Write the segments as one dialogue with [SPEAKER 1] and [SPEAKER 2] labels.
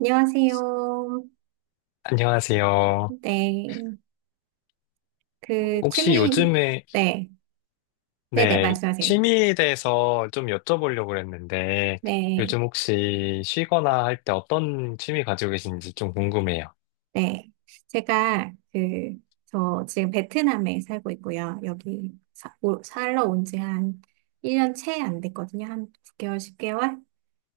[SPEAKER 1] 안녕하세요.
[SPEAKER 2] 안녕하세요.
[SPEAKER 1] 네. 그,
[SPEAKER 2] 혹시
[SPEAKER 1] 취미,
[SPEAKER 2] 요즘에,
[SPEAKER 1] 네. 네네,
[SPEAKER 2] 네,
[SPEAKER 1] 말씀하세요.
[SPEAKER 2] 취미에 대해서 좀 여쭤보려고 그랬는데,
[SPEAKER 1] 네.
[SPEAKER 2] 요즘 혹시 쉬거나 할 때 어떤 취미 가지고 계신지 좀 궁금해요.
[SPEAKER 1] 네. 제가, 저 지금 베트남에 살고 있고요. 여기 살러 온 지 한 1년 채 안 됐거든요. 한 9개월 10개월?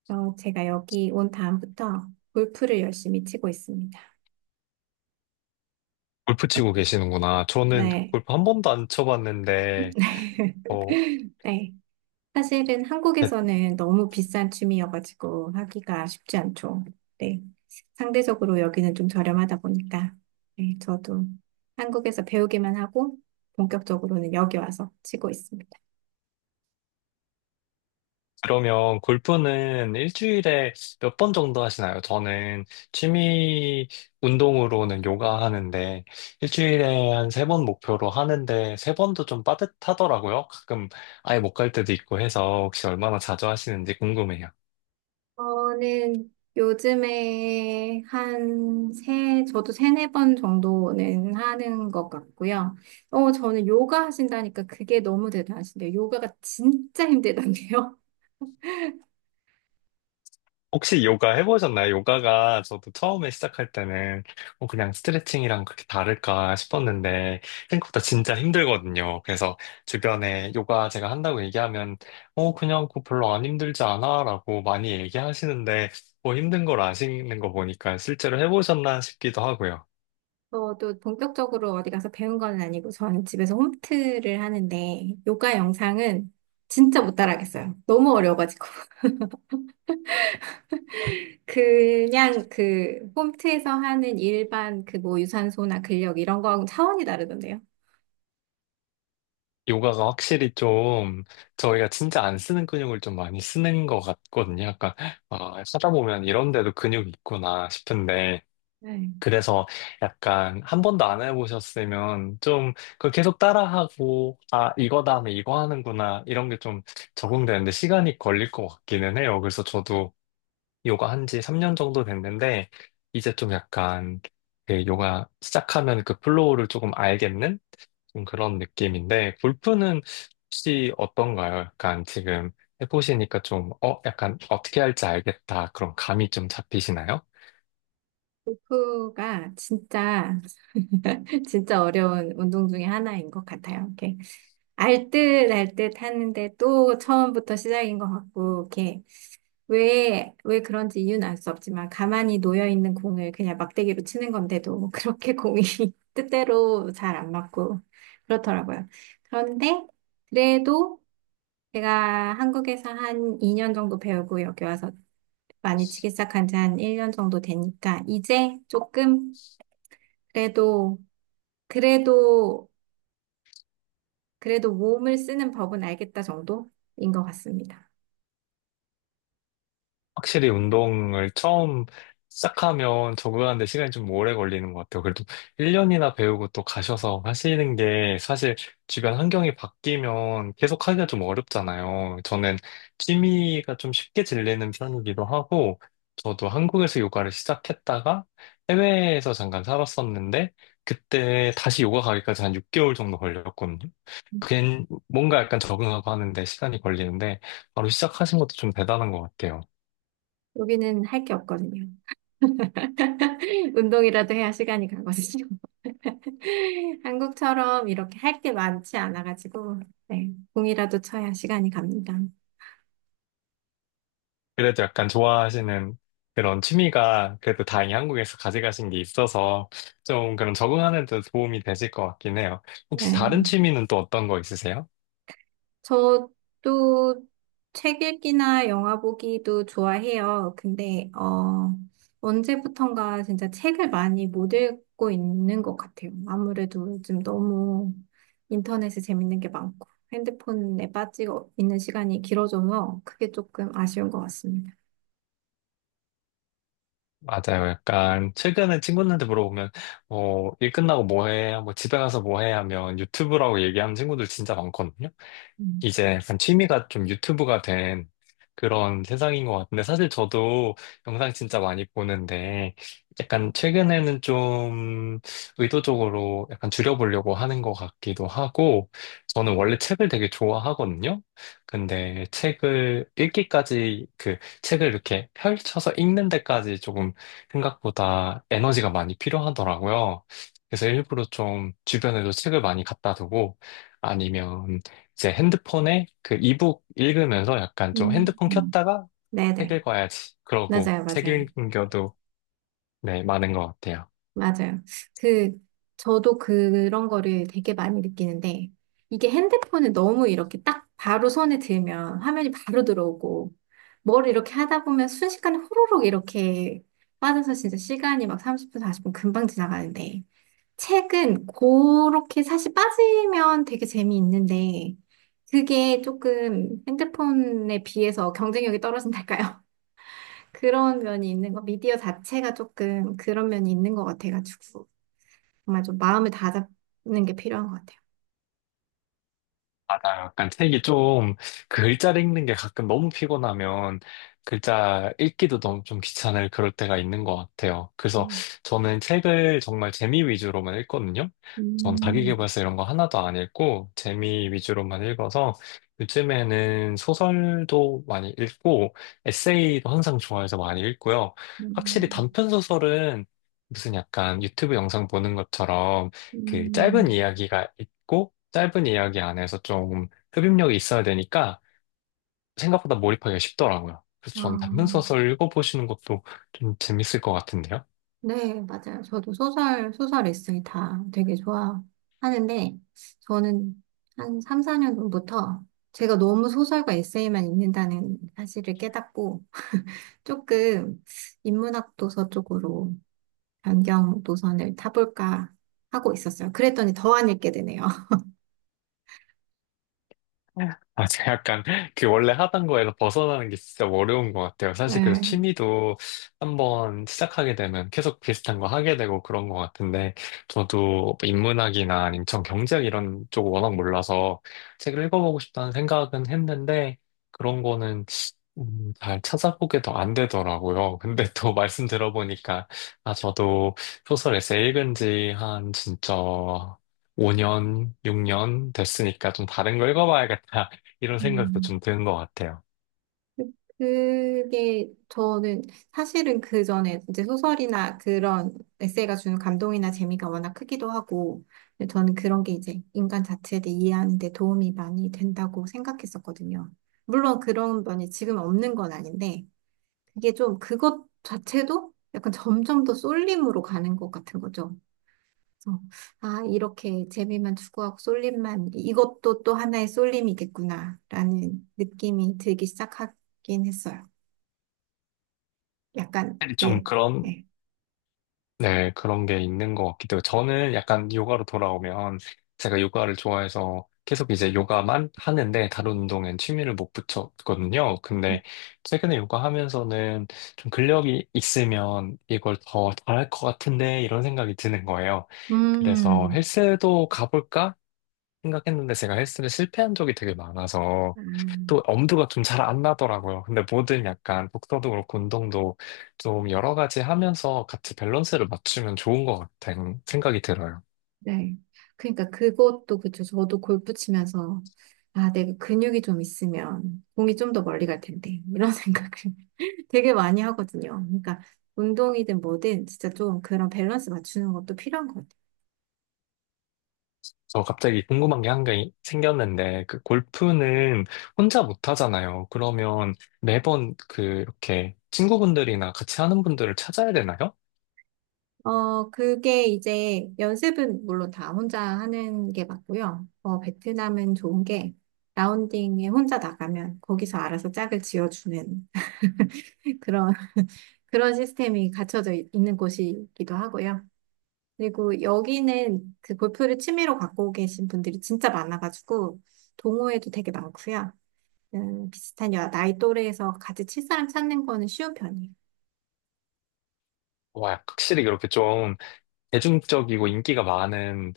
[SPEAKER 1] 제가 여기 온 다음부터 골프를 열심히 치고 있습니다.
[SPEAKER 2] 골프 치고 계시는구나. 저는
[SPEAKER 1] 네.
[SPEAKER 2] 골프 한 번도 안 쳐봤는데, 어,
[SPEAKER 1] 네. 사실은 한국에서는 너무 비싼 춤이어가지고 하기가 쉽지 않죠. 네. 상대적으로 여기는 좀 저렴하다 보니까, 네, 저도 한국에서 배우기만 하고, 본격적으로는 여기 와서 치고 있습니다.
[SPEAKER 2] 그러면 골프는 일주일에 몇 번 정도 하시나요? 저는 취미 운동으로는 요가 하는데 일주일에 한 세 번 목표로 하는데 세 번도 좀 빠듯하더라고요. 가끔 아예 못 갈 때도 있고 해서 혹시 얼마나 자주 하시는지 궁금해요.
[SPEAKER 1] 저는 요즘에 저도 세네 번 정도는 하는 것 같고요. 저는 요가 하신다니까 그게 너무 대단하신데요. 요가가 진짜 힘들던데요.
[SPEAKER 2] 혹시 요가 해보셨나요? 요가가 저도 처음에 시작할 때는 그냥 스트레칭이랑 그렇게 다를까 싶었는데 생각보다 진짜 힘들거든요. 그래서 주변에 요가 제가 한다고 얘기하면 그냥 그거 별로 안 힘들지 않아 라고 많이 얘기하시는데 뭐 힘든 걸 아시는 거 보니까 실제로 해보셨나 싶기도 하고요.
[SPEAKER 1] 저도 본격적으로 어디 가서 배운 건 아니고 저는 집에서 홈트를 하는데 요가 영상은 진짜 못 따라하겠어요. 너무 어려워가지고. 그냥 그 홈트에서 하는 일반 그 뭐 유산소나 근력 이런 거하고 차원이 다르던데요.
[SPEAKER 2] 요가가 확실히 좀 저희가 진짜 안 쓰는 근육을 좀 많이 쓰는 것 같거든요. 약간 아, 하다 보면 이런 데도 근육이 있구나 싶은데
[SPEAKER 1] 네.
[SPEAKER 2] 그래서 약간 한 번도 안 해보셨으면 좀 그걸 계속 따라하고, 아, 이거 다음에 이거 하는구나, 이런 게 좀 적응되는데 시간이 걸릴 것 같기는 해요. 그래서 저도 요가 한 지 3년 정도 됐는데, 이제 좀 약간 그 요가 시작하면 그 플로우를 조금 알겠는 좀 그런 느낌인데, 골프는 혹시 어떤가요? 약간 지금 해보시니까 좀, 약간 어떻게 할지 알겠다. 그런 감이 좀 잡히시나요?
[SPEAKER 1] 그가 진짜 진짜 어려운 운동 중에 하나인 것 같아요. 이렇게 알듯 알듯 하는데 또 처음부터 시작인 것 같고 이렇게 왜 그런지 이유는 알 수 없지만 가만히 놓여 있는 공을 그냥 막대기로 치는 건데도 뭐 그렇게 공이 뜻대로 잘 안 맞고 그렇더라고요. 그런데 그래도 제가 한국에서 한 2년 정도 배우고 여기 와서 많이 치기 시작한 지 한 1년 정도 되니까 이제 조금 그래도 그래도 그래도 몸을 쓰는 법은 알겠다 정도인 것 같습니다.
[SPEAKER 2] 확실히 운동을 처음 시작하면 적응하는데 시간이 좀 오래 걸리는 것 같아요. 그래도 1년이나 배우고 또 가셔서 하시는 게 사실 주변 환경이 바뀌면 계속 하기가 좀 어렵잖아요. 저는 취미가 좀 쉽게 질리는 편이기도 하고, 저도 한국에서 요가를 시작했다가 해외에서 잠깐 살았었는데, 그때 다시 요가 가기까지 한 6개월 정도 걸렸거든요. 그게 뭔가 약간 적응하고 하는데 시간이 걸리는데, 바로 시작하신 것도 좀 대단한 것 같아요.
[SPEAKER 1] 여기는 할 게 없거든요. 운동이라도 해야 시간이 가거든요. 한국처럼 이렇게 할 게 많지 않아가지고, 네, 공이라도 쳐야 시간이 갑니다.
[SPEAKER 2] 그래도 약간 좋아하시는 그런 취미가 그래도 다행히 한국에서 가져가신 게 있어서 좀 그런 적응하는 데 도움이 되실 것 같긴 해요. 혹시
[SPEAKER 1] 네.
[SPEAKER 2] 다른 취미는 또 어떤 거 있으세요?
[SPEAKER 1] 저도 책 읽기나 영화 보기도 좋아해요. 근데, 언제부턴가 진짜 책을 많이 못 읽고 있는 것 같아요. 아무래도 요즘 너무 인터넷에 재밌는 게 많고 핸드폰에 빠지고 있는 시간이 길어져서 그게 조금 아쉬운 것 같습니다.
[SPEAKER 2] 맞아요. 약간 최근에 친구들한테 물어보면 일 끝나고 뭐 해? 뭐 집에 가서 뭐 해? 하면 유튜브라고 얘기하는 친구들 진짜 많거든요.
[SPEAKER 1] 음.
[SPEAKER 2] 이제 약간 취미가 좀 유튜브가 된 그런 세상인 것 같은데, 사실 저도 영상 진짜 많이 보는데, 약간 최근에는 좀 의도적으로 약간 줄여보려고 하는 것 같기도 하고, 저는 원래 책을 되게 좋아하거든요? 근데 책을 읽기까지, 그 책을 이렇게 펼쳐서 읽는 데까지 조금 생각보다 에너지가 많이 필요하더라고요. 그래서 일부러 좀 주변에도 책을 많이 갖다 두고, 아니면 이제 핸드폰에 그 이북 읽으면서 약간 좀
[SPEAKER 1] 음.
[SPEAKER 2] 핸드폰
[SPEAKER 1] 음.
[SPEAKER 2] 켰다가 책
[SPEAKER 1] 네네.
[SPEAKER 2] 읽어야지. 그러고
[SPEAKER 1] 맞아요,
[SPEAKER 2] 책
[SPEAKER 1] 맞아요.
[SPEAKER 2] 읽는 경우도 네, 많은 것 같아요.
[SPEAKER 1] 맞아요. 그, 저도 그런 거를 되게 많이 느끼는데, 이게 핸드폰을 너무 이렇게 딱 바로 손에 들면 화면이 바로 들어오고, 뭘 이렇게 하다 보면 순식간에 호로록 이렇게 빠져서 진짜 시간이 막 30분, 40분 금방 지나가는데, 책은 그렇게 사실 빠지면 되게 재미있는데, 그게 조금 핸드폰에 비해서 경쟁력이 떨어진달까요? 그런 면이 있는 거, 미디어 자체가 조금 그런 면이 있는 것 같아가지고. 정말 좀 마음을 다잡는 게 필요한 것 같아요.
[SPEAKER 2] 아, 약간 책이 좀, 그 글자를 읽는 게 가끔 너무 피곤하면, 글자 읽기도 너무 좀 귀찮을 그럴 때가 있는 것 같아요. 그래서
[SPEAKER 1] 음.
[SPEAKER 2] 저는 책을 정말 재미 위주로만 읽거든요. 전
[SPEAKER 1] 음,
[SPEAKER 2] 자기계발서 이런 거 하나도 안 읽고, 재미 위주로만 읽어서, 요즘에는 소설도 많이 읽고, 에세이도 항상 좋아해서 많이 읽고요. 확실히
[SPEAKER 1] 음,
[SPEAKER 2] 단편 소설은 무슨 약간 유튜브 영상 보는 것처럼, 그 짧은
[SPEAKER 1] 음.
[SPEAKER 2] 이야기가 있고, 짧은 이야기 안에서 좀 흡입력이 있어야 되니까 생각보다 몰입하기가 쉽더라고요. 그래서
[SPEAKER 1] 아,
[SPEAKER 2] 전 단편 소설 읽어보시는 것도 좀 재밌을 것 같은데요.
[SPEAKER 1] 네, 맞아요. 저도 소설, 에세이 다 되게 좋아하는데, 저는 한 3, 4년 전부터 제가 너무 소설과 에세이만 읽는다는 사실을 깨닫고, 조금 인문학 도서 쪽으로 변경 노선을 타볼까 하고 있었어요. 그랬더니 더 안 읽게 되네요.
[SPEAKER 2] 아, 제가 약간 그 원래 하던 거에서 벗어나는 게 진짜 어려운 것 같아요. 사실 그래서
[SPEAKER 1] 네.
[SPEAKER 2] 취미도 한번 시작하게 되면 계속 비슷한 거 하게 되고 그런 것 같은데 저도 인문학이나 인천 경제학 이런 쪽 워낙 몰라서 책을 읽어보고 싶다는 생각은 했는데 그런 거는 잘 찾아보게 더 안 되더라고요. 근데 또 말씀 들어보니까 아, 저도 소설 에세이 읽은 지 한 진짜 5년, 6년 됐으니까 좀 다른 거 읽어봐야겠다. 이런 생각도
[SPEAKER 1] 음.
[SPEAKER 2] 좀 드는 것 같아요.
[SPEAKER 1] 그게 저는 사실은 그 전에 이제 소설이나 그런 에세이가 주는 감동이나 재미가 워낙 크기도 하고 근데 저는 그런 게 이제 인간 자체에 대해 이해하는 데 도움이 많이 된다고 생각했었거든요. 물론 그런 면이 지금 없는 건 아닌데 그게 좀 그것 자체도 약간 점점 더 쏠림으로 가는 것 같은 거죠. 그래서 아, 이렇게 재미만 추구하고 쏠림만 이것도 또 하나의 쏠림이겠구나라는 느낌이 들기 시작하긴 했어요. 약간,
[SPEAKER 2] 확실히 좀
[SPEAKER 1] 네.
[SPEAKER 2] 그런,
[SPEAKER 1] 네.
[SPEAKER 2] 네, 그런 게 있는 것 같기도 하고, 저는 약간 요가로 돌아오면, 제가 요가를 좋아해서 계속 이제 요가만 하는데, 다른 운동엔 취미를 못 붙였거든요. 근데 최근에 요가 하면서는 좀 근력이 있으면 이걸 더 잘할 것 같은데, 이런 생각이 드는 거예요. 그래서
[SPEAKER 1] 음,
[SPEAKER 2] 헬스도 가볼까? 생각했는데 제가 헬스를 실패한 적이 되게 많아서
[SPEAKER 1] 아,
[SPEAKER 2] 또 엄두가 좀 잘 안 나더라고요. 근데 뭐든 약간 복서도 그렇고 운동도 좀 여러 가지 하면서 같이 밸런스를 맞추면 좋은 것 같다는 생각이 들어요.
[SPEAKER 1] 네. 그러니까 그것도 그쵸. 저도 골프 치면서, 아, 내가 근육이 좀 있으면 공이 좀 더 멀리 갈 텐데. 이런 생각을 되게 많이 하거든요. 그러니까 운동이든 뭐든 진짜 좀 그런 밸런스 맞추는 것도 필요한 것 같아요.
[SPEAKER 2] 저 갑자기 궁금한 게 한 개 생겼는데 그 골프는 혼자 못 하잖아요. 그러면 매번 그 이렇게 친구분들이나 같이 하는 분들을 찾아야 되나요?
[SPEAKER 1] 그게 이제 연습은 물론 다 혼자 하는 게 맞고요. 베트남은 좋은 게 라운딩에 혼자 나가면 거기서 알아서 짝을 지어주는 그런 그런 시스템이 갖춰져 있는 곳이기도 하고요. 그리고 여기는 그 골프를 취미로 갖고 계신 분들이 진짜 많아가지고 동호회도 되게 많고요. 비슷한 나이 또래에서 같이 칠 사람 찾는 거는 쉬운 편이에요.
[SPEAKER 2] 와, 확실히 그렇게 좀 대중적이고 인기가 많은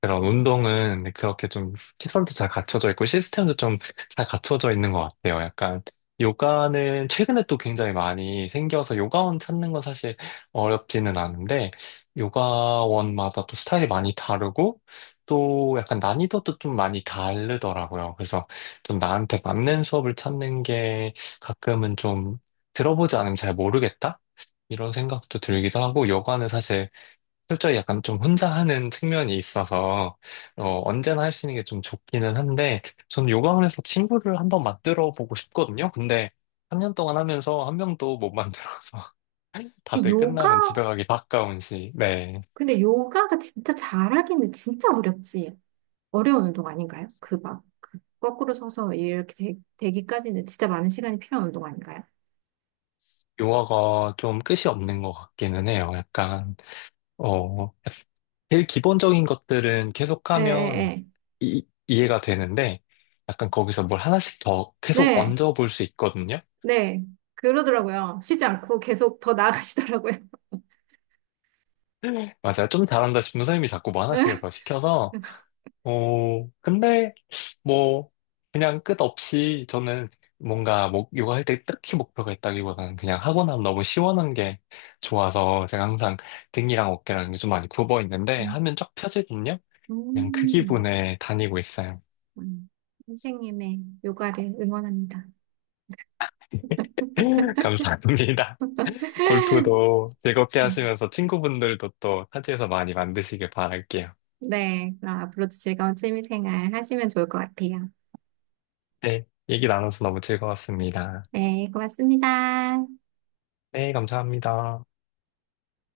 [SPEAKER 2] 그런 운동은 그렇게 좀 시설도 잘 갖춰져 있고 시스템도 좀 잘 갖춰져 있는 것 같아요. 약간 요가는 최근에 또 굉장히 많이 생겨서 요가원 찾는 건 사실 어렵지는 않은데 요가원마다 또 스타일이 많이 다르고 또 약간 난이도도 좀 많이 다르더라고요. 그래서 좀 나한테 맞는 수업을 찾는 게 가끔은 좀 들어보지 않으면 잘 모르겠다? 이런 생각도 들기도 하고 요가는 사실 실제 약간 좀 혼자 하는 측면이 있어서 언제나 할 수 있는 게 좀 좋기는 한데 전 요가원에서 친구를 한번 만들어 보고 싶거든요. 근데 3년 동안 하면서 한 명도 못 만들어서
[SPEAKER 1] 근데
[SPEAKER 2] 다들
[SPEAKER 1] 요가,
[SPEAKER 2] 끝나면 집에 가기 바까운 시. 네.
[SPEAKER 1] 근데 요가가 진짜 잘하기는 진짜 어렵지. 어려운 운동 아닌가요? 그 거꾸로 서서 이렇게 되기까지는 진짜 많은 시간이 필요한 운동 아닌가요?
[SPEAKER 2] 요가가 좀 끝이 없는 것 같기는 해요. 약간 어 제일 기본적인 것들은
[SPEAKER 1] 예, 예,
[SPEAKER 2] 계속하면
[SPEAKER 1] 예.
[SPEAKER 2] 이해가 되는데 약간 거기서 뭘 하나씩 더 계속
[SPEAKER 1] 네,
[SPEAKER 2] 얹어 볼 수 있거든요.
[SPEAKER 1] 네. 그러더라고요. 쉬지 않고 계속 더 나아가시더라고요.
[SPEAKER 2] 맞아. 요 좀 잘한다 싶은 선생님이 자꾸 뭐 하나씩을 더 시켜서, 어, 근데, 뭐, 그냥 끝없이 저는 뭔가 뭐 요가할 때 딱히 목표가 있다기보다는 그냥 하고 나면 너무 시원한 게 좋아서 제가 항상 등이랑 어깨랑 좀 많이 굽어 있는데
[SPEAKER 1] 음,
[SPEAKER 2] 하면 쫙 펴지거든요? 그냥 그
[SPEAKER 1] 음,
[SPEAKER 2] 기분에 다니고 있어요.
[SPEAKER 1] 음. 선생님의 요가를 응원합니다.
[SPEAKER 2] 감사합니다. 골프도 즐겁게
[SPEAKER 1] 음,
[SPEAKER 2] 하시면서 친구분들도 또 타지에서 많이 만드시길 바랄게요.
[SPEAKER 1] 네, 그럼 앞으로도 즐거운 취미생활 하시면 좋을 것 같아요.
[SPEAKER 2] 네, 얘기 나눠서 너무 즐거웠습니다.
[SPEAKER 1] 네, 고맙습니다.
[SPEAKER 2] 네, 감사합니다.